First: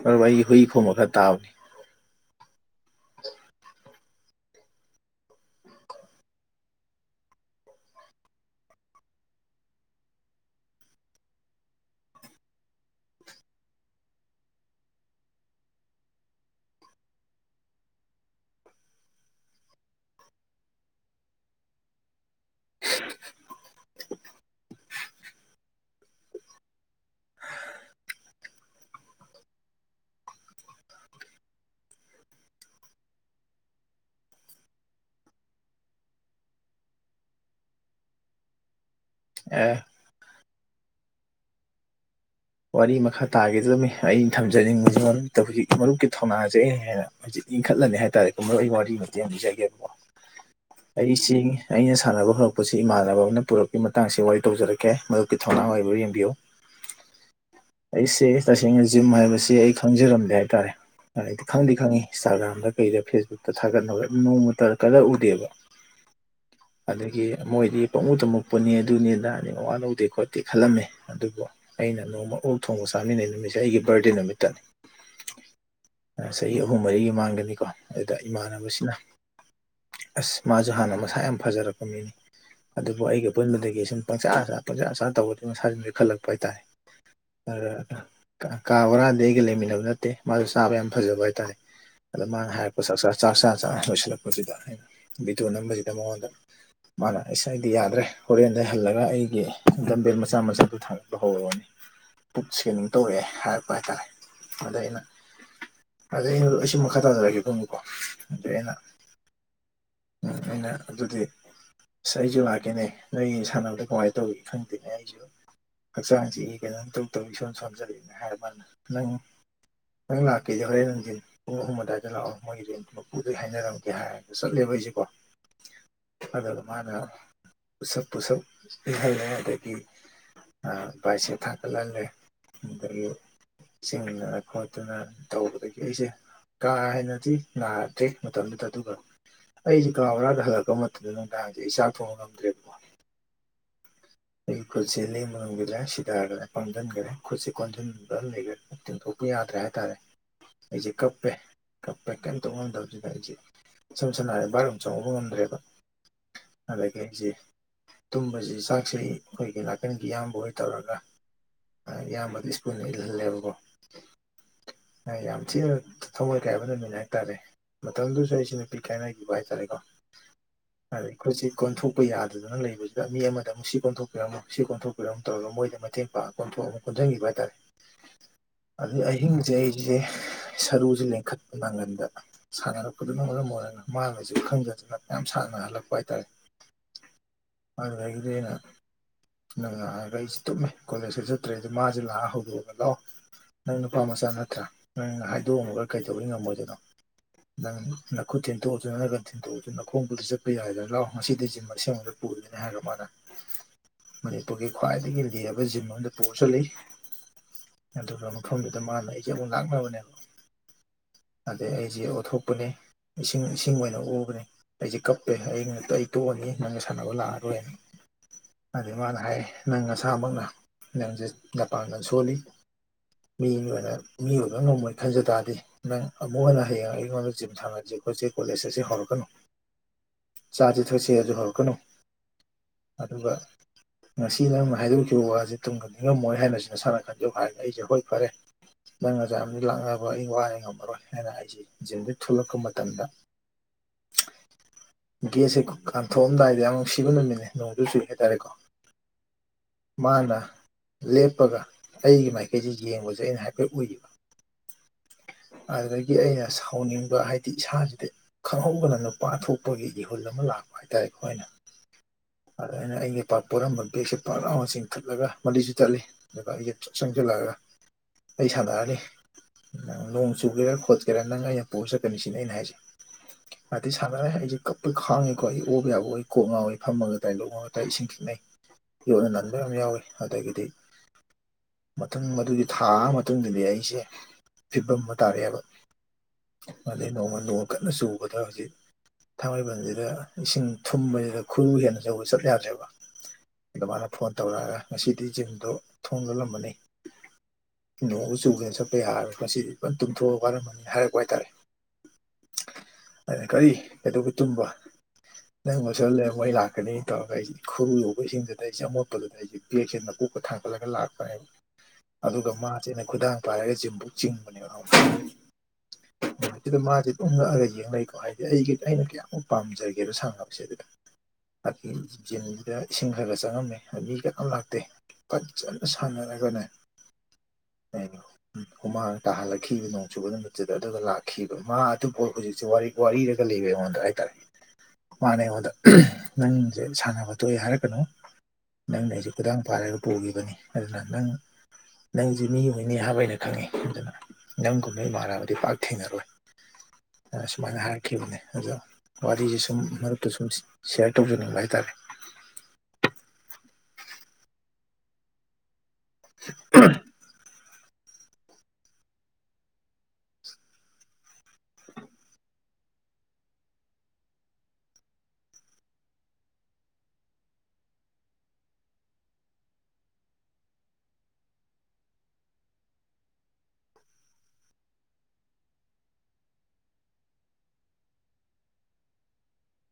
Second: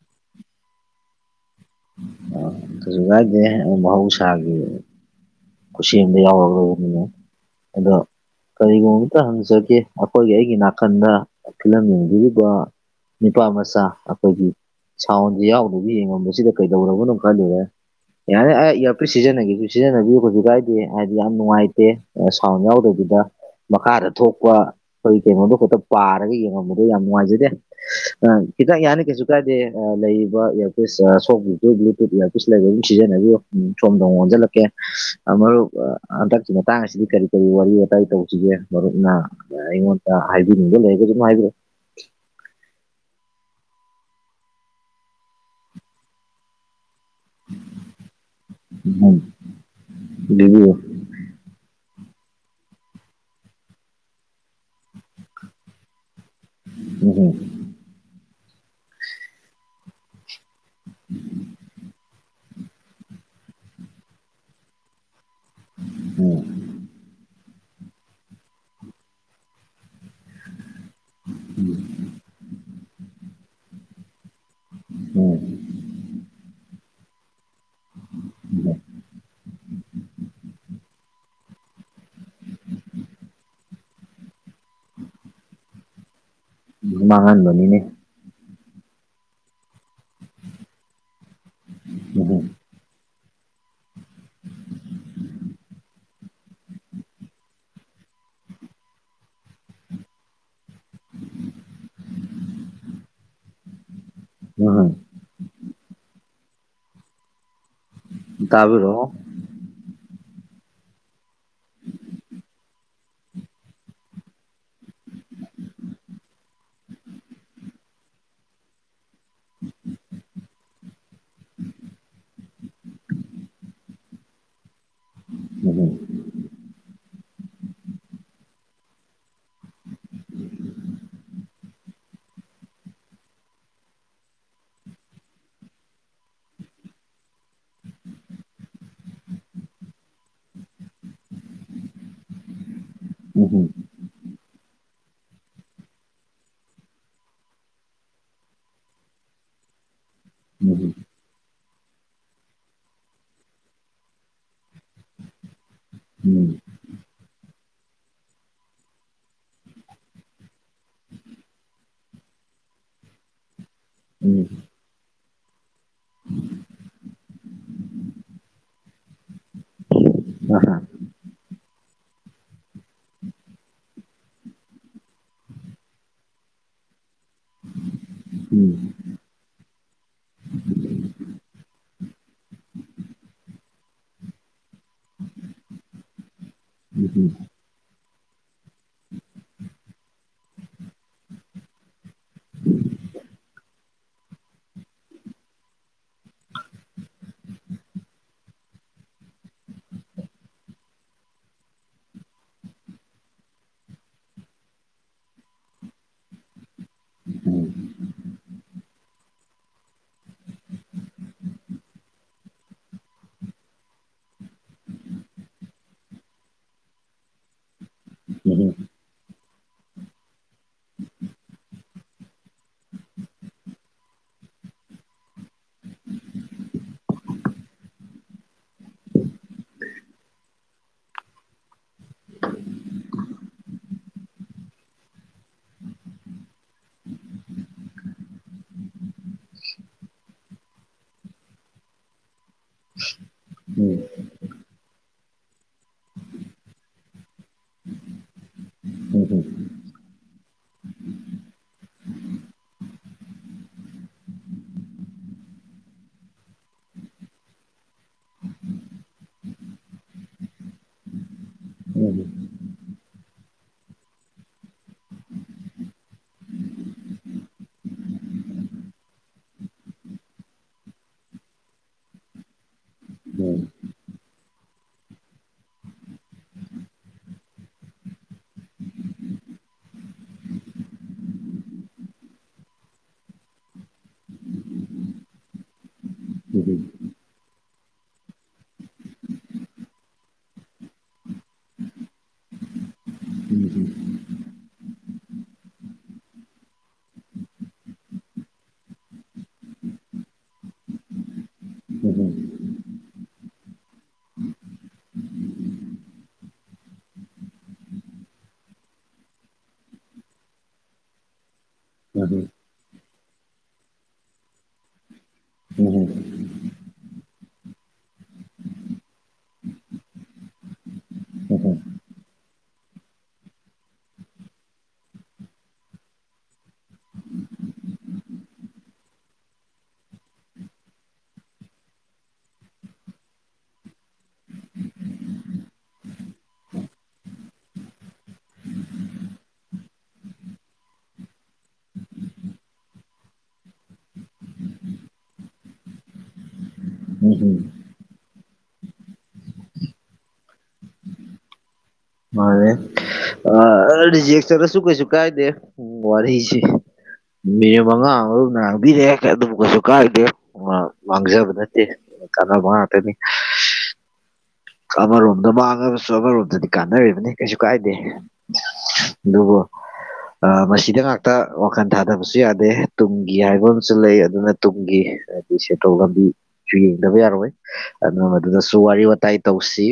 ꯄꯔꯋꯥꯏ ꯍꯏ ꯈꯣꯃꯒꯔ ꯇꯥꯕꯅꯤ ꯑꯁꯨꯒꯥꯗ ꯃꯍꯧ ꯁꯥꯒꯤ ꯈꯨꯁꯤ ꯑꯃꯗ ꯌꯥꯎꯔꯔꯕꯅꯤꯉ ꯑꯗꯣ ꯀꯔꯤꯒꯨꯝꯕ ꯑꯝꯇ ꯍꯪꯖꯒꯦ ꯑꯩꯈꯣꯏꯒꯤ ꯑꯩꯒꯤ ꯅꯥꯀꯟꯗ ꯐꯤꯂꯝ ꯌꯦꯡꯕꯤꯔꯤꯕ ꯅꯤꯄꯥ ꯃꯆꯥ ꯑꯩꯈꯣꯏꯒꯤ ꯁꯥꯎꯟꯁꯦ ꯌꯥꯎꯗꯕ ꯌꯦꯡꯉꯝꯕꯁꯤꯗ ꯀꯩꯗꯧꯔꯕꯅꯣ ꯈꯂꯨꯔꯦ ꯌꯥꯅꯤ ꯑꯩ ꯏꯌꯥꯔꯄ꯭ꯠ ꯁꯤꯖꯤꯟꯅꯒꯦꯁꯨ ꯁꯤꯖꯤꯟꯅꯕꯤꯌꯨ ꯀꯩꯁꯨ ꯀꯥꯏꯗꯦ ꯍꯥꯏꯗꯤ ꯌꯥꯝ ꯅꯨꯡꯉꯥꯏꯇꯦ ꯁꯥꯎꯟ ꯌꯥꯎꯗꯕꯤꯗ ꯃꯈꯥꯗ ꯊꯣꯛꯄ ꯑꯩꯈꯣꯏ ꯀꯩꯅꯣꯗꯣ ꯈꯛꯇ ꯄꯥꯔꯒ ꯌꯦꯡꯉꯝꯕꯗꯣ ꯌꯥꯝ ꯅꯨꯡꯉꯥꯏꯖꯗꯦ ꯑ ꯈꯤꯇ ꯌꯥꯅꯤ ꯀꯩꯁꯨ ꯀꯥꯏꯗꯦ ꯂꯩꯔꯤꯕ ꯏꯌꯥꯔꯄꯁ ꯨ ꯕ꯭ꯂꯨꯇꯨꯠ ꯏꯌꯥꯔꯄꯤꯁ ꯂꯩꯕ ꯑꯗꯨꯝ ꯁꯤꯖꯤꯟꯅꯕꯤꯌꯨ ꯁꯣꯝꯗꯣꯡ ꯑꯣꯟꯁꯤꯜꯂꯛꯀꯦ ꯑ ꯃꯔꯨꯞ ꯍꯟꯗꯛꯁꯤ ꯃꯇꯥꯡ ꯑꯁꯤꯗꯤ ꯀꯔꯤ ꯀꯔꯤ ꯋꯥꯔꯤ ꯋꯥꯇꯥꯏ ꯇꯧꯁꯤꯒꯦ ꯃꯔꯨꯞꯅ ꯑꯦ ꯑꯩꯉꯣꯟꯗ ꯍꯥꯏꯕꯤꯅꯤꯡꯒꯦ ꯂꯩ ꯑꯩꯒ ꯑꯗꯨꯝ ꯍꯥꯏꯕꯤ꯭ꯔꯣ ꯋꯥꯔꯤ ꯃꯈꯥ ꯇꯥꯈꯤꯗꯕꯅꯤ ꯑꯩꯅ ꯊꯝꯖꯅꯤꯡꯕꯁꯨ ꯃꯔꯨꯞ ꯍꯧꯖꯤꯛ ꯃꯔꯨꯞꯀꯤ ꯊꯧꯅꯥꯖꯩ ꯍꯥꯏꯅ ꯍꯧꯖꯤꯛ ꯏꯟꯈꯠꯂꯅꯤ ꯍꯥꯏ ꯇꯔꯦ ꯀꯨꯝ ꯃꯔꯣꯏ ꯑꯩ ꯋꯥꯔꯤ ꯎꯝ ꯃꯇꯦꯡ ꯂꯤꯖꯒꯦꯕꯀꯣ ꯂꯤꯕꯤꯌꯨ ꯑꯩ ꯆꯦ ꯑꯩꯅ ꯁꯥꯟꯅꯕ ꯍꯧꯔꯛꯄꯁꯤ ꯏꯃꯥꯟꯅꯕ ꯑꯃꯅ ꯄꯨꯔꯛꯀꯤ ꯃꯇꯥꯡꯁꯤ ꯋꯥꯔꯤ ꯇꯧꯖꯔꯛꯀꯦ ꯃꯔꯨꯞ ꯊꯧꯅꯥ ꯑꯣꯏꯕ ꯌꯦꯡꯕꯤꯌꯨ [unintelligible] ꯑꯩꯁꯦ ꯇꯁꯦꯡꯅ ꯖꯤꯝ ꯍꯥꯏꯕꯁꯤ ꯑꯩ ꯈꯪꯖꯔꯝꯗꯦ ꯍꯥꯏꯇꯥꯔꯦ ꯉꯗꯤ ꯈꯪꯗꯤ ꯈꯪꯉꯤ ꯏꯟꯁꯇꯥꯒ꯭ꯔꯥꯝꯗ ꯀꯩꯗ ꯐꯦꯁꯕꯨꯛꯇ ꯊꯥꯒꯠꯅꯕ ꯅꯣꯡꯃ ꯀꯂꯛ ꯎꯗꯦꯕ ꯑꯣ ꯑꯗꯒꯤ ꯃꯣꯏꯗꯤ ꯄꯥꯃꯨ ꯇꯝꯃꯛꯨꯄꯅꯤ ꯑꯗꯨꯅꯤꯅ ꯑꯗꯤ ꯋꯥ ꯂꯧꯗꯦ ꯈꯣꯠꯇꯦ ꯈꯜꯂꯝꯃꯦ ꯑꯗꯨꯕꯨ ꯑꯩꯅ ꯅꯣꯡꯃ ꯎꯛ ꯊꯣꯡꯕ ꯆꯥꯃꯤꯟꯅꯩ ꯅꯨꯃꯤꯠꯁꯦ ꯑꯩꯒꯤ ꯕꯥꯔꯗꯦ ꯅꯨꯃꯤꯠꯇ ꯑꯣ ꯆꯍꯤ ꯑꯍꯨꯝ ꯃꯔꯤꯒꯤ ꯃꯥꯡꯒꯅꯤꯀꯣ ꯑꯗꯨꯗ ꯏꯃꯥꯟꯅꯕꯁꯤꯅ ꯑꯁ ꯃꯥꯁꯨ ꯍꯥꯟꯅ ꯃꯁꯥ ꯌꯥꯝ ꯐꯖꯔꯛꯄ ꯃꯤꯅꯤ ꯑꯗꯨꯕꯨ ꯑꯩ ꯑ ꯄꯨꯟꯕꯗꯒꯤ ꯁꯨꯝ ꯄꯪꯁꯥ ꯑꯁꯆꯥ ꯄꯪꯁꯥ ꯑꯆꯥꯥ ꯇꯧꯕꯗꯤ ꯃꯁꯥꯁꯤꯡꯅ ꯄꯤꯈꯠꯂꯛꯄ ꯍꯥꯏꯇꯥꯔꯦ ꯃꯥꯡꯍꯟ ꯀꯥ ꯕꯣꯔꯥꯗꯤ ꯑꯩꯒ ꯂꯩꯃꯤꯟꯅꯕ ꯅꯠꯇꯦ ꯃꯥꯁꯨ ꯆꯥꯕ ꯌꯥꯝ ꯐꯖꯕ ꯍꯥꯏꯇꯥꯔꯦ ꯑꯗꯣ ꯎꯝ ꯃꯥꯅ ꯍꯥꯏ ꯆꯥꯛ ꯆ ꯆ ꯂꯣꯏꯁꯤꯜꯂꯛꯄꯁꯤꯗ ꯕꯤꯗꯨ ꯅꯝꯕꯁꯤꯗ ꯃꯉꯣꯟꯗ ꯃꯥꯅ ꯑꯩ ꯑꯩꯗꯤ ꯌꯥꯗ꯭ꯔꯦ ꯍꯣꯔꯦꯟꯗ ꯍꯜꯂꯒ ꯑꯩꯒꯤ ꯒꯝꯕꯤꯔ ꯃꯆꯥ ꯃꯆꯥꯗꯨ ꯊꯥꯡꯄ ꯍꯧꯔꯔꯕꯅꯤ ꯄꯨꯠ ꯁ꯭ꯀꯦꯂꯤꯡ ꯇꯧꯔꯛꯑꯦ ꯍꯥꯏꯔꯛꯄ ꯍꯥꯏꯇꯥꯔꯦ ꯑꯗ ꯎꯝ ꯑꯩꯅ ꯑꯗꯩꯩꯅ ꯑꯩꯁꯨ ꯃꯈꯥ ꯇꯥꯖꯔꯛꯒꯦ ꯑꯗꯨꯝꯀꯣ ꯇꯥꯕꯤꯔꯣ ꯑꯩꯅ ꯑꯗꯨꯗꯤ ꯑꯁ ꯑꯩꯁꯨ ꯂꯥꯛꯀꯦꯅꯦ ꯅꯣꯏ ꯁꯥꯟꯅꯕꯗ ꯀꯃꯥꯏꯅ ꯇꯧꯋ ꯈꯪꯗꯦꯅꯦ ꯑꯩꯁꯨ ꯍꯛꯆꯥꯡꯁꯤ ꯏ ꯀꯩꯅꯣꯝ ꯇꯧ ꯇꯧꯏ ꯏꯁꯣꯝ ꯁꯣꯟꯝꯖꯜꯂꯛꯏꯅ ꯍꯥꯏꯔ ꯃꯥꯜꯂ ꯅꯪ ꯅꯪ ꯉꯅꯥꯀꯤꯦꯗꯈ ꯄꯨꯡ ꯑꯍꯨꯝ ꯑꯗꯨꯋꯥꯏꯗ ꯂꯥꯛꯑꯣ ꯃꯣꯏ ꯔꯦꯟ ꯃꯄꯨꯗꯩ ꯍꯥꯏꯅꯔꯝꯒꯦ ꯍꯥꯏꯔꯒ ꯆꯠꯂꯦꯕ ꯑꯩꯁꯦꯀꯣ ꯎꯝ ꯎꯝ ꯐꯗꯔ ꯃꯥꯅ ꯁꯕꯨ ꯁꯗꯗꯒꯤ ꯄꯥꯏꯁꯦ ꯊꯂꯂꯦ ꯑꯗꯨ ꯤꯡꯗꯅ ꯈꯣꯠꯇꯅ ꯇꯧꯕꯗꯒꯤ ꯑꯩꯁꯦ ꯀꯥ ꯍꯦꯟꯅꯗꯤ ꯅꯥꯔꯗꯦ ꯃꯇꯝꯗꯨꯗ ꯑꯗꯨꯒ ꯑꯩꯁꯦ ꯀꯥ ꯕꯔꯥꯗ ꯍꯜꯂꯛꯄ ꯃꯇꯝꯗ ꯅꯨꯡꯗꯥꯡꯁꯦ ꯏꯁꯥ ꯊꯣꯡꯕ ꯉꯝꯗ꯭ꯔꯦꯕꯣ ꯑꯣ ꯍꯣ ꯑꯩꯒꯤ ꯈꯨꯠꯁꯦ ꯂꯦꯡꯕ ꯉꯝꯕꯤꯔꯦ ꯁꯤꯗꯥꯈꯔꯦ ꯄꯥꯡꯝꯁꯤꯟꯈ꯭ꯔꯦ ꯈꯨꯠꯁꯦ ꯀꯣꯟꯁꯤꯟꯕ ꯂꯩꯈꯔꯦ ꯇꯤꯡꯊꯣꯛ ꯀꯄ ꯌꯥꯗ꯭ꯔꯦ ꯍꯥꯏꯇꯥꯔꯦ ꯑꯩꯁꯦ ꯎꯝ ꯀꯞꯄꯦ ꯀꯞꯄꯦ ꯀꯩꯝ ꯇꯧꯕ ꯉꯝꯗꯕꯗꯨꯗ ꯑꯩꯁꯦ ꯁꯝ ꯁꯝꯅ ꯍꯥꯏꯔ ꯚꯔ ꯑꯃ ꯆꯪꯉꯧꯕ ꯉꯝꯗ꯭ꯔꯦꯕ ꯎꯝ ꯑꯗꯒꯤ ꯑꯩꯁꯤꯦ ꯇꯨꯝꯕꯁꯤ ꯆꯥꯛ ꯄꯁ ꯑꯩꯈꯣꯏꯒꯤ ꯅꯥꯀꯟꯒꯤ ꯏꯌꯥꯝꯕ ꯑꯣꯏꯅ ꯇꯧꯔꯒ ꯏꯌꯥꯝꯕꯗ ꯁ꯭ꯀꯨꯜꯅ ꯏꯜꯍꯜꯂꯦꯕꯀꯣ ꯎꯝ ꯌꯥꯝ ꯊꯤꯅ ꯊꯋꯥꯏ ꯀꯥꯏꯕ ꯅꯨꯃꯤꯠ ꯍꯥꯏꯇꯥꯔꯦ ꯃꯇꯝꯗꯨꯁꯨ ꯑꯩꯁꯦ ꯅꯨꯄꯤ ꯀꯥꯏꯅꯈꯤꯕ ꯍꯥꯏꯇꯥꯔꯦꯀꯣ ꯑ ꯍ ꯑꯗꯩ ꯑꯩꯈꯣꯏꯁꯤ ꯀꯣꯟꯊꯣꯛꯄ ꯌꯥꯗꯗꯅ ꯂꯩꯕꯁꯤꯗ ꯃꯤ ꯑꯃꯗ ꯑꯃꯨꯛ ꯁꯤ ꯀꯣꯟꯊꯣꯛꯄꯤꯔꯝꯃꯣ ꯁꯤ ꯀꯣꯟꯊꯣꯛꯄꯤ ꯀꯣꯏꯔꯣꯝ ꯇꯧꯔ ꯃꯣꯏꯗ ꯃꯇꯦꯡ ꯄꯥꯡ ꯀꯣꯟꯊꯣꯛꯑ ꯑꯃ ꯀꯣꯟꯁꯤꯟꯈꯤꯕ ꯍꯥꯏꯇꯥꯔꯦ ꯑꯗꯨꯩ ꯑꯍꯤꯡꯁꯦ ꯑꯩꯁꯦ ꯁꯔꯨꯁꯦ ꯂꯦꯡꯈꯠ ꯃꯅꯥꯒꯟꯗ ꯁꯥꯟꯅꯔꯛꯄꯗꯨꯅ ꯃꯔꯝ ꯑꯣꯏꯔꯒ ꯃꯥꯅꯁꯨ ꯈꯪꯖꯗꯅ ꯃꯌꯥꯝ ꯁꯥꯟꯅꯍꯜꯂꯛꯄ ꯍꯥꯏꯇꯥꯔꯦ ꯎꯝ ꯎꯝ ꯑꯗꯨꯗꯦꯅ ꯅꯪꯅ ꯍꯥꯏꯔꯒ ꯑꯩꯁꯦ ꯇꯨꯝꯃꯦ ꯀꯣꯂꯦꯖꯇ ꯆꯠꯇ꯭ꯔꯦꯗ ꯃꯥꯁꯦ ꯂꯥꯛꯑꯒ ꯍꯧꯗꯣꯛꯑꯒ ꯂꯥꯛꯑꯣ ꯅꯪ ꯅꯨꯄꯥ ꯃꯆꯥ ꯅꯠꯇ꯭ꯔꯥ ꯅꯪꯅ ꯍꯥꯏꯗꯣꯛꯑꯝꯃꯒ ꯀꯩꯗꯧꯔꯤ ꯉꯝꯃꯣꯏꯗꯅꯣ ꯅꯪ ꯅꯈꯠ ꯊꯤꯟꯇꯣꯛꯑꯁꯨ ꯅꯠꯇꯔꯒ ꯊꯤꯟꯣꯛꯑꯁꯨ ꯅꯈꯣꯡꯕꯨꯗꯤ ꯆꯠꯄ ꯌꯥꯏꯗꯅ ꯂꯥꯛ ꯉꯁꯤꯗꯤꯝ ꯑꯁꯦꯡꯕ ꯄꯗꯅ ꯍꯥꯏꯒ ꯃꯥꯅ ꯃꯅꯤꯄꯨꯔꯒꯤ ꯈ꯭ꯋꯥꯏꯗꯒꯤ ꯂꯤꯔꯕ ꯖꯤꯝ ꯑꯗ ꯄꯨꯔꯁꯨ ꯂꯩ ꯑꯗꯨꯒ ꯃꯐꯝꯗꯨꯗ ꯃꯥꯅ ꯑꯩꯁꯦ ꯑꯃꯨꯛ ꯂꯥꯛꯅꯕꯅꯦꯕ ꯑꯗꯩ ꯑꯩꯁꯦ ꯑꯣꯠꯊꯣꯛꯄꯅꯦ ꯏꯁꯤꯡ ꯏꯁꯤꯡ ꯑꯣꯏꯅ ꯎꯕꯅꯦ ꯑꯩꯁꯦ ꯀꯞꯄꯦ ꯑꯩ ꯉ ꯑꯩ ꯇꯣꯛꯑꯅꯤ ꯅꯪꯅ ꯁꯥꯟꯅꯕ ꯂꯥꯛꯑꯔꯣꯏꯅ ꯑꯗꯨꯩ ꯃꯥꯅ ꯍꯥꯏ ꯅꯪ ꯅꯁꯥꯃꯛꯅ ꯅꯪꯁꯦ ꯅꯄꯥꯟꯗꯜ ꯁꯣꯜꯂꯤ ꯃꯤ ꯑꯣꯏꯅ ꯃꯤ ꯑꯣꯏꯕ ꯅꯣꯡꯃꯩ ꯈꯟꯖ ꯇꯥꯔꯗꯦ ꯅꯪ ꯑꯃꯨꯛ ꯍꯟꯅ ꯍꯌꯦꯡ ꯑꯩꯉꯣꯟꯗ ꯖꯤꯝ ꯊꯥꯅꯖꯦ ꯑꯩꯣꯏꯁꯦ ꯀꯣꯂꯦꯖ ꯆꯁꯦ ꯍꯧꯔꯛꯀꯅꯨ ꯆꯥꯁꯤꯦ ꯊꯁꯦ ꯑꯗꯨ ꯍꯧꯔꯛꯀꯅꯨ ꯑꯗꯨꯒ ꯉꯁꯤ ꯅꯪꯅ ꯍꯥꯏꯗꯣꯛꯈꯤꯕ ꯋꯥꯁꯦ ꯇꯨꯡꯒ ꯅꯤꯡꯉꯝꯃꯣꯏ ꯍꯥꯏꯅꯁꯤꯅ ꯅ ꯁꯥꯟꯅ ꯈꯟꯖꯧ ꯍꯥꯏꯔꯒ ꯑꯩꯁꯦ ꯍꯣꯏ ꯐꯔꯦ ꯅꯪ ꯉꯖꯥ ꯑ ꯂꯥꯛꯅꯕ ꯑꯩ ꯋꯥꯅ ꯉꯝꯃꯔꯣꯏ ꯍꯥꯏꯅ ꯑꯩꯁꯦꯖꯤꯟꯗꯨ ꯊꯂꯛꯄ ꯃꯇꯝꯗ ꯎꯝ ꯒꯦꯁꯦ ꯀꯥꯟꯊꯣꯛꯑꯝꯗꯥꯏꯗ ꯌꯥꯝ ꯁꯤꯕ ꯅꯨꯃꯤꯠꯅꯦ ꯅꯣꯡꯗꯨ ꯁꯨꯏ ꯍꯥꯏꯇꯥꯔꯦꯀꯣ ꯃꯥꯅ ꯂꯦꯞꯄꯒ ꯑꯩꯒꯤ ꯃꯥꯏꯀꯩꯁꯤ ꯌꯦꯡꯕꯁꯦ ꯑꯩꯅ ꯍꯥꯏ ꯍꯣꯏ ꯎꯈꯤꯕ ꯑꯗꯨꯗꯒꯤ ꯑꯩꯅ ꯁꯥꯎꯅꯤꯡꯕ ꯍꯥꯏꯗꯤ ꯏꯁꯥꯁꯤꯗꯤ ꯈꯪꯍꯧꯗꯅ ꯅꯨꯄꯥ ꯊꯣꯛꯄꯒꯤ ꯏꯍꯨꯜ ꯑꯃ ꯂꯥꯛꯄ ꯍꯥꯏꯇꯥꯔꯦ ꯑꯩꯈꯣꯏꯅ ꯑꯗꯨ ꯑꯩꯅ ꯑꯩꯩꯅ ꯄꯥꯛ ꯄꯣꯔꯔꯝꯕ ꯕꯦꯒꯁꯦ ꯄꯥꯛ ꯂꯥꯎꯅ ꯆꯤꯡꯈꯠꯂꯒ ꯃꯔꯤꯁꯨ ꯆꯠꯂꯤ ꯗꯥ ꯆꯪꯖꯂꯥꯛꯑꯒ ꯑꯩ ꯁꯥꯟꯅꯛꯑꯅꯤ ꯅꯪ ꯅꯣꯡ ꯆꯨꯒꯦꯔꯥ ꯈꯣꯠꯀꯦꯔꯥ ꯅꯪ ꯑꯩꯅ ꯄꯨꯔ ꯆꯛꯀꯅꯤ ꯁꯤꯅꯤ ꯑꯩꯅ ꯍꯥꯏꯁꯩ ꯎꯝ ꯑꯗꯩ ꯁꯥꯟꯅꯔꯦ ꯑꯩꯁꯦ ꯀꯞꯈꯣꯏ ꯈꯥꯡꯉꯦꯀꯣ ꯑꯩ ꯑꯣꯕ ꯌꯥꯕ ꯑꯣꯏ ꯀꯣꯛ ꯉꯥꯎꯏ ꯐꯝꯃꯒ ꯗꯥꯏꯂꯣꯒ ꯏꯁꯤꯡ ꯈꯤꯛꯅꯩ ꯌꯣꯠꯅ ꯅꯟꯕ ꯌꯥꯝ ꯌꯥꯎꯏ ꯑꯗꯒꯤꯗꯤ ꯃꯊꯪ ꯃꯗꯨꯒꯤ ꯊꯥ ꯑꯃꯥ ꯃꯇꯨꯡꯗꯗꯤ ꯑꯩꯁꯦ ꯐꯤꯕꯝ ꯑꯃꯥ ꯇꯥꯔꯛꯑꯦꯕ ꯑꯗꯩ ꯅꯣꯡꯃ ꯅꯣꯡ ꯀꯟꯅ ꯆꯨꯕꯗ ꯍꯧꯖꯤꯛ ꯊꯥꯡꯃꯩꯕꯟꯁꯤꯗ ꯏꯁꯤꯡ ꯊꯨꯝꯕꯁꯤꯗ ꯈꯨꯔꯨ ꯍꯦꯟ ꯌꯧꯕ ꯆꯠ ꯌꯥꯗ꯭ꯔꯦꯕ ꯑꯗꯨꯃꯥꯏꯅ ꯐꯣꯟ ꯇꯧꯔꯛꯑꯒ ꯉꯁꯤꯗꯤ ꯖꯤꯝꯗꯣ ꯊꯣꯡ ꯂꯣꯜꯂꯝꯃꯅꯤ ꯅꯣꯡꯖꯨ ꯆꯨꯕꯅꯦ ꯆꯠꯄ ꯌꯥꯔꯔꯣꯏ ꯉꯁꯤꯗꯤ ꯐꯟ ꯇꯨꯝꯊꯣꯛꯑ ꯋꯥꯔꯝꯃꯅꯤ ꯍꯥꯏꯔꯛꯄ ꯍꯥꯏꯇꯥꯔꯦ ꯑꯩꯅ ꯀꯔꯤ ꯀꯩꯗꯧꯕꯩ ꯇꯨꯝꯕ ꯅꯪ ꯂꯣꯏꯁꯜ ꯂꯩꯔꯝꯃꯣ ꯑꯩ ꯂꯥꯛꯀꯅꯤ ꯇꯧꯔꯒ ꯑꯩꯁꯦ ꯈꯨꯔꯨ ꯌꯧꯕ ꯏꯁꯤꯡꯗꯨꯗ ꯑꯩꯁꯦ ꯑꯃꯣꯠꯄꯗꯨꯗ ꯑꯩꯁꯨ ꯕꯦꯛꯁꯦ [unintelligible] ꯊꯥꯡꯒꯠꯂꯒ ꯂꯥꯛꯄꯅꯦꯕ ꯑꯗꯨꯒ ꯃꯥꯁꯦ ꯑꯩꯅ ꯈꯨꯗꯥꯡ ꯄꯥꯏꯔꯒ ꯖꯤꯝꯐꯧ ꯆꯤꯡꯕꯅꯦꯕ [unintelligible] ꯃꯥꯖꯦ ꯗꯨꯝ ꯉꯛꯑꯒ ꯌꯦꯡ ꯂꯩꯀꯣ ꯍꯥꯏꯗꯤ ꯑꯩꯒꯤ ꯑꯩꯅ ꯀꯌꯥꯃꯨꯛ ꯄꯥꯝꯖꯒꯦꯗꯣ ꯁꯥꯟꯅꯕꯁꯦ ꯑꯗꯨꯗ [unintelligible] ꯖꯤꯟꯗꯨꯗ ꯏꯁꯤꯡ ꯈꯔ ꯈꯔ ꯆꯪꯉꯝꯃꯦ ꯑꯗꯩ ꯀꯅꯥꯝ ꯂꯥꯛꯇꯦ ꯐꯖꯅ ꯁꯥꯟꯅꯔꯒꯅꯦ [unintelligible] ꯍꯨꯃꯥꯡ ꯇꯥꯍꯜꯂꯛꯈꯤꯕ ꯅꯣꯡ ꯆꯨꯕ ꯅꯨꯃꯤꯠꯇꯨꯗ ꯑꯗꯨꯒ ꯂꯥꯛꯈꯤꯕ ꯃꯥ ꯑꯗꯨꯒꯣꯔ ꯍꯧꯖꯤꯛꯁꯦ ꯋꯥꯔꯤ ꯋꯥꯔꯤꯔꯒ ꯂꯩꯔꯦ ꯑꯩꯉꯣꯟꯗ ꯍꯥꯏꯇꯥꯔꯦ ꯃꯥꯅꯦ ꯑꯩꯉꯣꯟꯗ ꯅꯪꯁꯦ ꯁꯥꯟꯅꯕ ꯇꯣꯛꯑꯦ ꯍꯥꯏꯔꯛꯀꯅꯨ ꯅꯪꯅ ꯑꯩꯁꯦ ꯈꯨꯗꯥꯥꯡ ꯄꯥꯏꯔꯒ ꯄꯨꯒꯤꯕꯅꯤ ꯑꯗꯨꯅ ꯅꯪ ꯅꯪꯁꯤ ꯃꯤ ꯑꯣꯏꯅꯤ ꯍꯥꯏꯕ ꯑꯩꯅ ꯈꯪꯉꯤ ꯑꯗꯨꯅ ꯅꯪꯒꯨꯝꯕ ꯏꯃꯥꯟꯅꯕꯗꯤ ꯄꯥꯛ ꯊꯦꯡꯅꯔꯣꯏ ꯑ ꯁꯨꯃꯥꯏꯅ ꯍꯥꯏ ꯈꯤꯕꯅꯦ ꯑꯗꯣ ꯋꯥꯔꯤꯁꯦ ꯁꯨꯝ ꯃꯔꯨꯞꯛꯇ ꯁꯨꯝ ꯁꯤꯌꯥꯔ ꯇꯧꯖꯅꯤꯡꯕ ꯍꯥꯏꯇꯥꯔꯦ ꯃꯥꯅꯦ ꯑꯥ ꯔꯤꯖꯦꯛ ꯆꯠꯂꯁꯨ ꯀꯩꯁꯨ ꯀꯥꯏꯗꯦ ꯎꯝ ꯋꯥꯔꯤꯁꯤ ꯃꯤꯅꯤꯠ ꯃꯉꯥ [unintelligible] ꯅꯥ ꯄꯤꯔꯛꯑꯦ ꯑꯗꯨꯝ ꯀꯩꯁꯨ ꯀꯥꯏꯗꯦ ꯑꯥ ꯃꯥꯡꯖꯕ ꯅꯠꯇꯦ ꯀꯥꯟꯅꯕ ꯉꯥꯛꯇꯅꯤ ꯑꯃꯔꯣꯝꯗ ꯃꯥꯡꯉꯕꯁꯨ ꯑꯃꯔꯣꯝꯗꯗꯤ ꯀꯥꯟꯅꯔꯤꯕꯅꯤ ꯀꯩꯁꯨ ꯀꯥꯏꯗꯦ ꯗꯨꯕꯨ ꯑꯥ ꯃꯁꯤꯗ ꯉꯥꯛꯇ ꯋꯥꯈꯜ ꯊꯥꯗꯕꯁꯨ ꯌꯥꯗꯦ ꯇꯨꯡꯒꯤ ꯍꯥꯏꯕ ꯑꯃꯁꯨ ꯂꯩ ꯑꯗꯨꯅ ꯇꯨꯡꯒꯤ ꯍꯥꯏꯗꯤ ꯁꯦꯟꯊꯣꯛ ꯂꯝꯕꯤꯁꯨ ꯌꯦꯡꯗꯕ ꯌꯥꯔꯣꯏ ꯑꯗꯨꯅ ꯃꯗꯨꯗꯁꯨ ꯋꯥꯔꯤ ꯋꯥꯇꯥꯏ ꯇꯧꯁꯤ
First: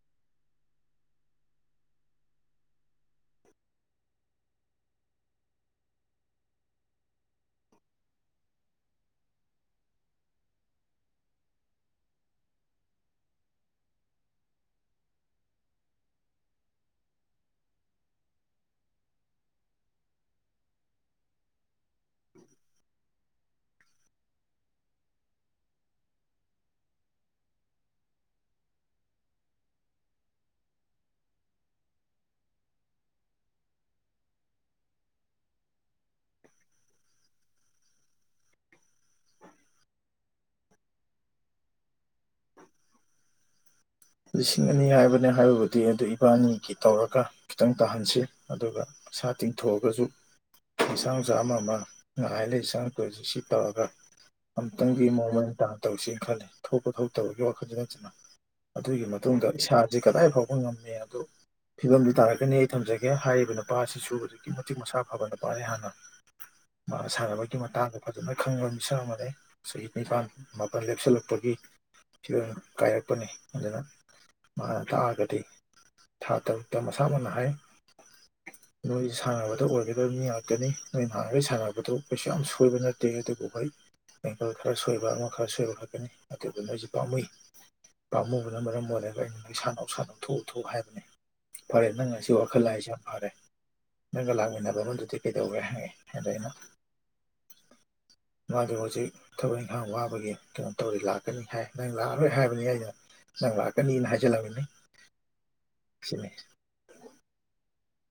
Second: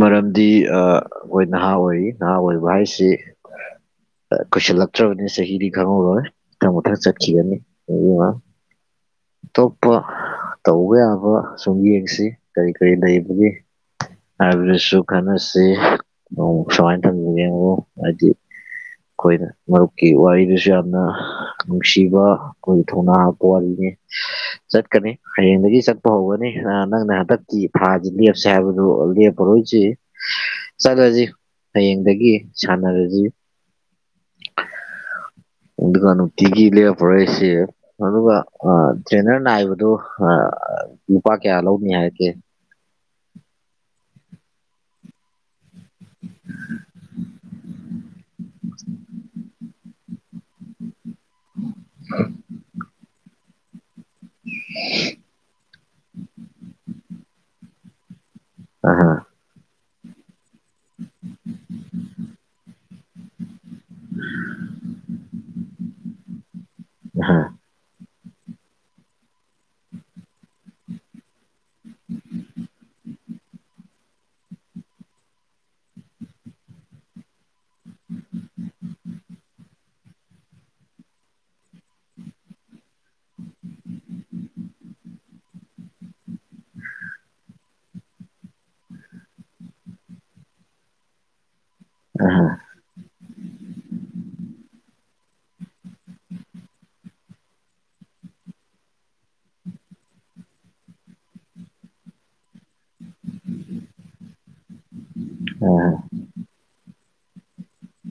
ꯃꯔꯝꯗꯤ ꯑꯥ ꯍꯣꯏ ꯅꯍꯥ ꯑꯣꯏꯔꯤ ꯅꯍꯥ ꯑꯣꯏꯕ ꯍꯥꯏꯁꯤ ꯀꯨꯏꯁꯜꯂꯛꯇ꯭ꯔꯕꯅꯤ ꯆꯍꯤꯗꯤ ꯈꯪꯍꯧꯔꯣꯏ ꯃꯊꯪ ꯃꯊꯪ ꯆꯠꯈꯤꯒꯅꯤ [unintelligible] ꯑꯇꯣꯞꯄ ꯇꯧꯕ ꯌꯥꯕ ꯁꯨꯝ ꯌꯦꯡꯁꯤ ꯀꯔꯤ ꯀꯔꯤ ꯂꯩꯕꯒꯦ ꯍꯥꯏꯕꯥ ꯗꯨꯁꯨ ꯈꯟꯅꯁꯤ ꯅꯣꯡ ꯁꯨꯃꯥꯏ [unintelligible] ꯍꯥꯏꯗꯤ ꯑꯩꯈꯣꯏꯅ ꯃꯔꯨꯞꯀꯤ ꯋꯥꯔꯤꯗꯨꯁꯨ ꯌꯥꯝꯅ ꯅꯨꯡꯁꯤꯕ ꯑꯩꯈꯣꯏꯒꯤ ꯊꯧꯅꯥ ꯍꯥꯞꯄ ꯋꯥꯔꯤꯅꯤ ꯆꯠꯀꯅꯤ ꯍꯌꯦꯡꯗꯒꯤ ꯆꯠꯄ ꯍꯧꯒꯅꯤ ꯑꯥ ꯅꯪꯅ ꯍꯟꯗꯛ ꯀꯤ ꯊꯥꯁꯤ ꯂꯦꯞꯁꯤ ꯍꯥꯏꯕꯗꯨ ꯂꯦꯞꯄꯔꯣꯏꯁꯤ ꯆꯠꯂꯁꯤ ꯍꯌꯦꯡꯗꯒꯤ ꯁꯥꯟꯅꯔꯁꯤ ꯑꯗꯨꯅ ꯅꯨꯡꯇꯤꯒꯤ ꯂꯦꯞꯄꯔꯣꯏꯁꯤ ꯑꯗꯨꯒ ꯑꯥ ꯇ꯭ꯔꯦꯅꯔ ꯅꯥꯏꯕꯗꯨ ꯑꯥ ꯂꯨꯄꯥ ꯀꯌꯥ ꯂꯧꯅꯤ ꯍꯥꯏꯒꯦ ꯂꯤꯁꯤꯡ ꯑꯅꯤ ꯍꯥꯏꯕꯅꯦ ꯍꯥꯏꯕꯕꯨꯗꯤ ꯑꯗꯨ ꯏꯕꯥꯅꯤꯒꯤ ꯇꯧꯔꯒ ꯈꯤꯇꯪ ꯇꯥꯍꯟꯁꯤ ꯑꯗꯨꯒ ꯄꯩꯁꯥ ꯇꯤꯡꯊꯣꯛꯑꯒꯁꯨ ꯄꯩꯁꯥ ꯅꯨꯡꯁꯥ ꯑꯃꯃꯥ ꯉꯥꯏ ꯂꯩ ꯆꯪꯉꯛꯇꯣꯏꯁꯤ ꯇꯧꯔꯒ ꯑꯃꯨꯛꯇꯪꯗꯤ ꯃꯑꯣꯡ ꯃꯔꯤꯟ ꯇꯥꯅ ꯇꯧꯁꯤꯅ ꯈꯜꯂꯤ ꯊꯣꯛꯄ ꯊꯣꯛꯇꯕꯒꯤ ꯋꯥꯈꯜꯁꯤꯅꯥ ꯅꯠꯇꯅ ꯑ ꯑꯗꯨꯒꯤ ꯃꯇꯨꯡꯗ ꯏꯁꯥꯁꯦ ꯀꯗꯥꯏ ꯐꯥꯎꯕ ꯉꯝꯃꯦ ꯍꯥꯏꯕꯗꯨ ꯐꯤꯕꯝꯗꯨ ꯇꯥꯔꯛꯀꯅꯤ ꯑꯩ ꯊꯝꯖꯒꯦ ꯍꯥꯏꯔꯤꯕ ꯅꯨꯄꯥ ꯑꯁꯤꯁꯨ ꯑꯗꯨꯛꯀꯤ ꯃꯇꯤꯛ ꯃꯁꯥ ꯐꯕ ꯅꯨꯄꯥꯅꯤ ꯍꯥꯟꯅ ꯃꯥꯅ ꯁꯥꯟꯅꯕꯒꯤ ꯃꯇꯥꯡꯗ ꯐꯖꯅ ꯈꯪꯕ ꯃꯤꯁꯛ ꯑꯃꯅꯤꯅꯦ ꯆꯍꯤ ꯅꯤꯄꯥꯟ ꯃꯥꯄꯜ ꯂꯦꯞꯁꯤꯜꯂꯛꯄꯒꯤ ꯐꯤꯕꯝ ꯀꯥꯏꯔꯛꯄꯅꯤ ꯑꯗꯨꯅ ꯃꯥꯅ ꯇꯥꯛꯑꯒꯗꯤ ꯊꯥ ꯇꯔꯨꯛꯇ ꯃꯁꯥꯃꯛꯅ ꯍꯥꯏ ꯎꯝ ꯅꯣꯏꯁꯤ ꯁꯥꯟꯅꯕꯗ ꯑꯣꯏꯒꯗꯕ ꯃꯤ ꯉꯥꯛꯇꯅꯤ ꯅꯣꯏ ꯍꯥꯟꯅꯈꯩ ꯁꯥꯟꯅꯕꯗꯣ ꯀꯩꯁꯨ ꯌꯥꯝ ꯁꯣꯏꯕ ꯅꯠꯇꯦ ꯑꯗꯨꯕꯨ ꯍꯣꯏ ꯡꯒꯜ ꯈꯔ ꯁꯣꯏꯕ ꯑꯃ ꯈꯔ ꯁꯣꯏꯕ ꯈꯛꯀꯅꯤ ꯑꯗꯨꯗꯨ ꯅꯣꯏꯁꯤ ꯄꯥꯝꯃꯨꯏ ꯄꯥꯝꯃꯨꯕꯅ ꯃꯔꯝ ꯑꯣꯏꯔꯒ ꯑꯩꯅ ꯃꯩꯁꯥ ꯅꯧꯁꯥꯅ ꯂꯧꯊꯣꯛꯎꯊ ꯍꯥꯏꯕꯅꯤ ꯐꯔꯦ ꯅꯪ ꯑ ꯉꯁꯤ ꯋꯥꯈꯜ ꯂꯏꯁꯤ ꯌꯥꯝ ꯐꯔꯦ ꯅꯪꯒ ꯂꯥꯛꯃꯤꯟꯅꯕ ꯑꯃꯗꯨꯗꯤ ꯀꯩꯗꯧꯔꯦ ꯍꯥꯏꯦ ꯑꯗ ꯑꯩꯅꯣ [inaudible] ꯃꯥꯗ ꯍꯧꯖꯤꯛ ꯊꯕꯛ ꯏꯪꯈꯥꯡ ꯋꯥꯕꯒꯤ ꯀꯩꯅꯣ ꯇꯧꯔꯤ ꯂꯥꯛꯀꯅꯤ ꯍꯥꯏ ꯅꯪ ꯂꯥꯛꯑꯔꯣꯏ ꯍꯥꯏꯕꯅꯤ ꯑꯩꯅ ꯥꯡ ꯂꯥꯛꯀꯅꯤꯅ ꯍꯥꯏꯖꯜꯂꯃꯤꯅꯦ ꯑꯣ ꯍ ꯁꯤ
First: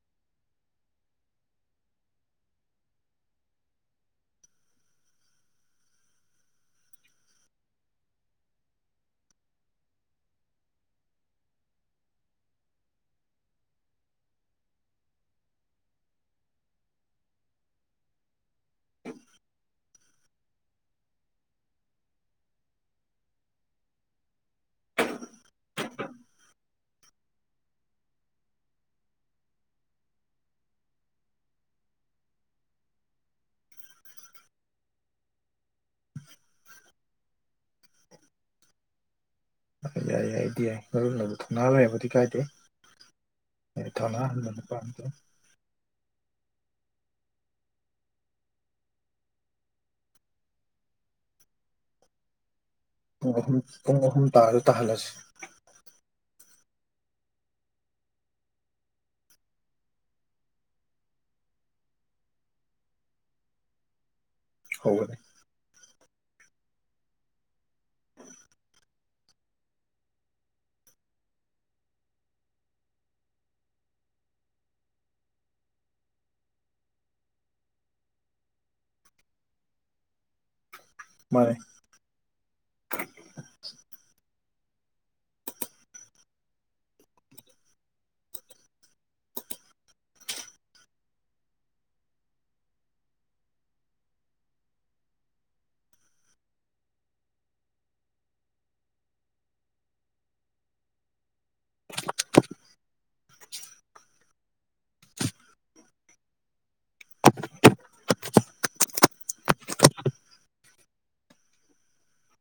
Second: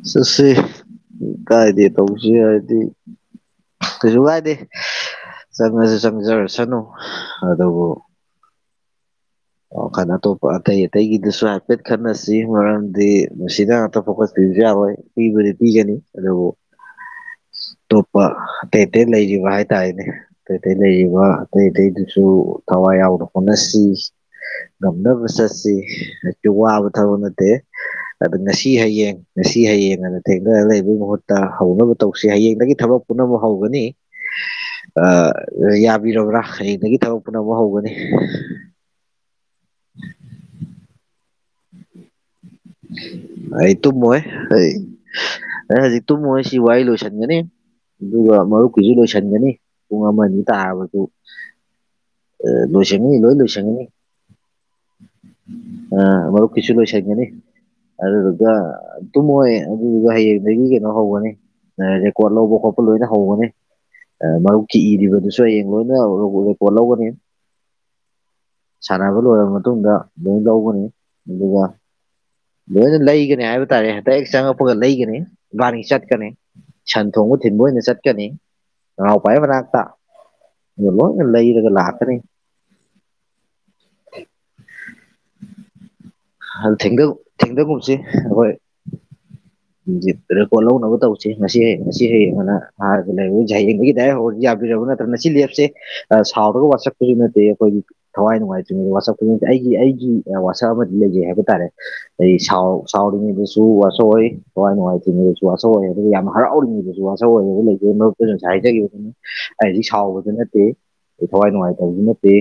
ꯁꯁꯤꯦ ꯀꯥꯏꯗ ꯇꯧꯁꯤ ꯍꯥꯏꯗꯤ ꯀꯩꯁꯨ ꯀꯥꯏꯗꯦ ꯆꯪꯉꯁꯨ ꯆꯪꯖꯔꯁꯅꯨ ꯑꯗꯨꯕꯨ ꯈꯜ ꯑꯇꯣꯞꯄ ꯑꯇꯩ ꯑꯇꯩꯒꯤꯗꯨꯁꯨ ꯍꯥꯏꯐꯦꯠ ꯈꯠꯟꯅꯁꯤ ꯃꯔꯝꯗꯤ ꯃꯁꯤꯗ ꯑꯇꯣꯞꯄ ꯈꯣꯠꯄꯤꯕꯁꯨ ꯌꯥꯔꯣꯏ ꯄꯤꯕꯗꯤ ꯄꯤꯒꯅꯤ ꯑꯗꯨꯕꯨ ꯇꯣꯞꯄꯇꯩꯇꯩ ꯂꯩꯖꯕ ꯍꯥꯏ ꯇꯥꯏꯅꯦ ꯑꯇꯩ ꯑꯇꯩ ꯂꯩꯔꯤꯕ ꯑꯇꯩ ꯑꯇꯩꯗꯨꯁꯨ ꯊꯋꯥꯏ ꯌꯥꯎꯅ ꯍꯣꯠꯅꯁꯤ ꯉꯝꯅꯕ ꯆꯠꯁꯤ ꯑꯩꯁꯨ ꯋꯥꯕ ꯊꯕꯛ ꯅꯠꯇꯦ ꯑꯗ ꯉꯁꯤ ꯍꯌꯦꯡ ꯉꯁꯤ ꯍꯌꯦꯡ ꯑꯅ ꯊꯦꯡꯅꯔꯒ ꯂꯩꯕꯒꯤ ꯃꯍꯨꯠꯇ ꯍꯧꯅꯕ ꯇꯧꯁꯤ ꯍꯌꯦꯡꯗꯒꯤ ꯊꯕꯛ ꯄꯨꯝꯅꯃꯛ ꯍꯧꯒꯅꯤ ꯌꯥꯕꯤꯔꯕ꯭ꯔꯥ ꯍꯌꯦꯡꯗꯒꯤ ꯊꯕꯛꯄꯅ ꯑꯃ ꯍꯧꯒꯅꯤ ꯌꯥꯏ ꯌꯥꯏꯗꯤ ꯌꯥꯏ ꯃꯔꯨ ꯑꯗꯨ ꯊꯧꯅꯥ ꯂꯩꯔꯕꯗꯤ ꯀꯥꯏꯗꯦ ꯑꯩ ꯇ ꯊꯧꯅꯥ ꯃꯣꯏ ꯍꯟꯕ ꯅꯨꯄꯥ ꯑꯝꯇ ꯑꯦꯖꯤ ꯇꯨꯃꯁꯤ ꯋꯥꯏ ꯂꯣꯁꯟꯒꯅꯤ ꯑꯗꯨꯒ ꯃꯔꯨꯞꯀꯤꯁꯨ ꯂꯣꯏꯁꯤꯟꯒꯅꯤ ꯄꯨꯡ ꯑꯃ ꯑꯅꯤ ꯇꯥꯔꯕꯁꯨ ꯑ ꯣꯁꯅꯤ ꯄꯨꯡ ꯏꯂꯣ ꯑꯍꯨꯝ ꯁꯉꯅꯤ ꯄꯨꯡ ꯑꯍꯨꯝ ꯇꯥꯔꯁꯨ ꯇꯥꯍꯜꯂꯁꯤ ꯑ ꯑꯃꯔꯕꯨ ꯀꯁꯨ ꯂꯣꯏ ꯆꯦꯅꯤ ꯑꯗꯨꯗꯨꯒ ꯇꯨꯝꯃꯣꯏ ꯑꯗꯨꯗꯨꯒ ꯍꯌꯦꯡꯗꯒꯤ ꯀꯩꯅꯣ ꯍꯧꯒꯅꯤ ꯔꯦꯀꯣꯔꯠ ꯂꯧꯕ ꯈꯣꯠꯄ ꯂꯣꯏꯅ ꯍꯧꯒꯅꯤ ꯃꯔꯨꯞꯀꯤ ꯍꯧꯕꯅꯤ ꯏꯔꯤꯕꯗꯨꯁꯨ ꯍꯌꯦꯡ ꯂꯣꯏꯅ ꯔꯦꯀꯣꯔꯠ ꯂꯧꯒꯅꯤ ꯎꯝ ꯁꯥꯟꯅꯕ ꯂꯣꯏꯔꯕ ꯃꯇꯨꯡꯗ ꯂꯣꯏ ꯂꯧꯒꯅꯤ ꯑꯗꯨꯒ ꯂꯣꯏꯅ ꯂꯩꯒꯅꯤ ꯍꯥꯏꯕ ꯇꯥꯔꯦ ꯍꯦꯛꯇ ꯍꯦꯛ ꯆꯪꯉꯛꯄꯒ ꯂꯩꯒꯅꯤ ꯒꯥꯔꯤ ꯆꯠꯀꯅꯤ ꯁꯟ ꯊꯣꯡꯕ ꯊꯤꯟꯕ ꯑꯣꯏꯅ ꯆꯠꯀꯅꯤ ꯅꯍꯄꯥꯏ ꯃꯅꯥꯛꯇ ꯌꯦꯂꯣ ꯃꯥꯅꯦ ꯂꯩꯔꯒ ꯂꯥꯛꯇꯔꯦ ꯑ ꯊꯦꯡꯒ ꯊꯦꯡꯊꯒꯨꯝꯁꯤ ꯑꯩꯏ ꯔꯦꯀꯣꯔꯠ ꯂꯧꯅꯕ ꯇꯧꯁꯤ ꯉꯁꯤ ꯍꯌꯦ ꯉꯁꯤ ꯍꯌꯦꯡꯅ ꯍꯥꯟꯔꯒ ꯂꯩꯌꯦꯡꯗꯒꯤ ꯗꯥꯏꯔꯦꯛ ꯍꯧꯔ ꯌꯥꯗꯔꯕꯕ ꯅꯠꯇ ꯃꯁꯤ ꯂꯦꯞꯁꯦ ꯁꯥꯎꯔꯒ ꯋꯥꯠꯁꯛꯄꯁꯨ ꯅꯠꯇꯦ ꯑꯩꯈꯣꯏꯒꯤ ꯊꯋꯥꯏ ꯅꯨꯡꯉꯥꯏꯇꯉ ꯋꯥꯁꯛ ꯈꯨꯗꯤꯡꯛꯇ ꯑꯩꯒꯤ ꯑꯩꯒꯤ ꯋꯥꯁꯛ ꯑꯃꯗꯤ ꯂꯩꯖꯩ ꯍꯥꯏꯕ ꯇꯥꯔꯦ ꯑꯩ ꯁ ꯁꯥꯎ ꯁꯨ ꯋꯥꯁꯣꯏ ꯍꯋꯥꯏ ꯅꯨꯡꯉꯥꯏ ꯊꯤꯡꯉꯤꯗꯁꯨ ꯑꯁꯆ ꯑꯔ ꯑꯗꯨꯒ ꯌꯥꯝ ꯍꯔꯥꯎꯔꯤꯉꯩꯗꯁꯨ ꯑꯁꯧ ꯑꯣꯏꯔꯒ ꯂꯩꯖꯩ ꯃꯔꯨꯞꯛꯇꯁꯨ ꯉꯁꯥꯏ ꯍꯥꯏꯖꯈꯤꯕꯗꯨꯅ ꯍꯥꯏꯗꯤ ꯁꯥꯎꯕꯗꯨ ꯅꯠꯇꯦ ꯑꯩ ꯊꯋꯥꯏ ꯅꯨꯡꯉꯥꯏꯇꯕꯁꯨ ꯅꯠꯇꯦ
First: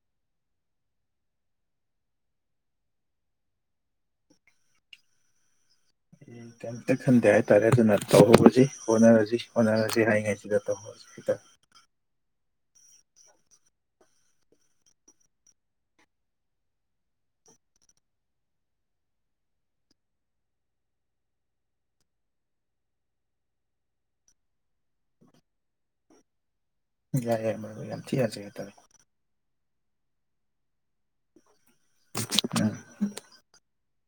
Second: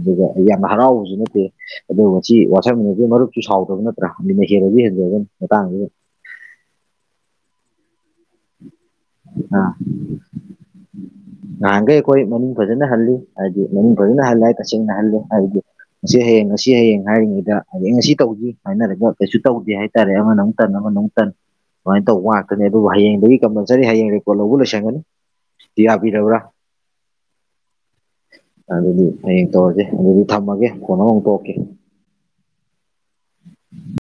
ꯑꯗꯨꯒ ꯑꯩ ꯌꯥꯝꯅ ꯍꯔꯥꯎꯕꯁꯨ ꯅꯠꯇꯦ ꯑꯗꯣ ꯉ ꯃꯁꯤ ꯋꯥꯊꯔꯃꯤꯟꯅꯗꯨꯒꯤ ꯃꯔꯨꯞꯁꯨ ꯁꯥꯎꯗꯕ ꯅꯠꯇ꯭ꯔ ꯑꯅ ꯍꯦꯜꯂꯁꯨ ꯍꯦꯟꯖꯂꯒꯅꯤ ꯃꯇꯥꯡꯗꯨꯗ ꯀꯩꯝꯇ ꯈꯟꯗꯦ ꯍꯥꯏꯇꯥꯔꯦ ꯑꯗꯨꯅ ꯇꯧꯍꯁꯤ ꯍꯣꯠꯅꯔꯁꯤ ꯑꯣ ꯖꯤ ꯍꯥꯏ ꯉꯥꯏꯁꯤꯗꯠꯇ ꯍꯣꯗ ꯅꯍꯥꯟꯈꯩ ꯑꯩꯈꯣꯏ ꯃꯃꯤ ꯐꯖꯅ ꯍꯜꯂꯤ ꯍꯥꯏꯕꯗꯤ ꯃꯃꯤ ꯐꯖꯅ ꯍꯜꯂꯦ ꯇꯁꯦꯡꯅ ꯍꯜꯂꯦ ꯍꯥꯏꯕꯗꯤ ꯉꯁꯤ ꯍꯌꯦꯡ ꯉꯁꯤ ꯍꯌꯦꯡ ꯍꯥꯏꯔꯤꯉꯩꯗ ꯍꯥꯏꯗꯤ ꯑꯩ ꯉꯁꯤ ꯇꯧꯁꯤ ꯍꯥꯏꯅꯔꯒ ꯀꯩꯁꯨ ꯇꯧꯗꯦ ꯍꯥꯏ ꯁꯔꯦ ꯑꯃꯅ ꯑꯃꯨꯛ ꯇꯟ ꯑꯃꯅ ꯑꯃꯨꯛ ꯇꯟ ꯁꯨꯃꯥꯏꯅ ꯇꯧꯕ ꯉꯥꯛꯇꯅꯦ ꯑꯗꯨꯕꯨ ꯍꯌꯦꯡꯗꯒꯤ ꯀꯝꯄꯜꯁꯔꯤ ꯍꯌꯦꯡ ꯔꯦꯀꯣꯔꯠ ꯂꯧꯕ ꯂꯣꯏꯁꯟꯒꯅꯤ ꯀꯤꯔꯕꯔꯥ ꯌꯥꯔ ꯌꯥꯔ ꯌꯥꯝ ꯊꯤꯔꯖꯒꯦ ꯏꯇꯥꯎ ꯑꯗꯨꯗꯤ ꯍꯌꯦꯡ ꯇꯧꯔꯁꯦ ꯑꯗꯨꯗꯤ ꯊꯝꯃꯒꯦ ꯐꯣꯟ ꯑꯃ ꯑꯃꯨꯛ ꯇꯪꯔꯛꯀꯦ ꯑ [unintelligible]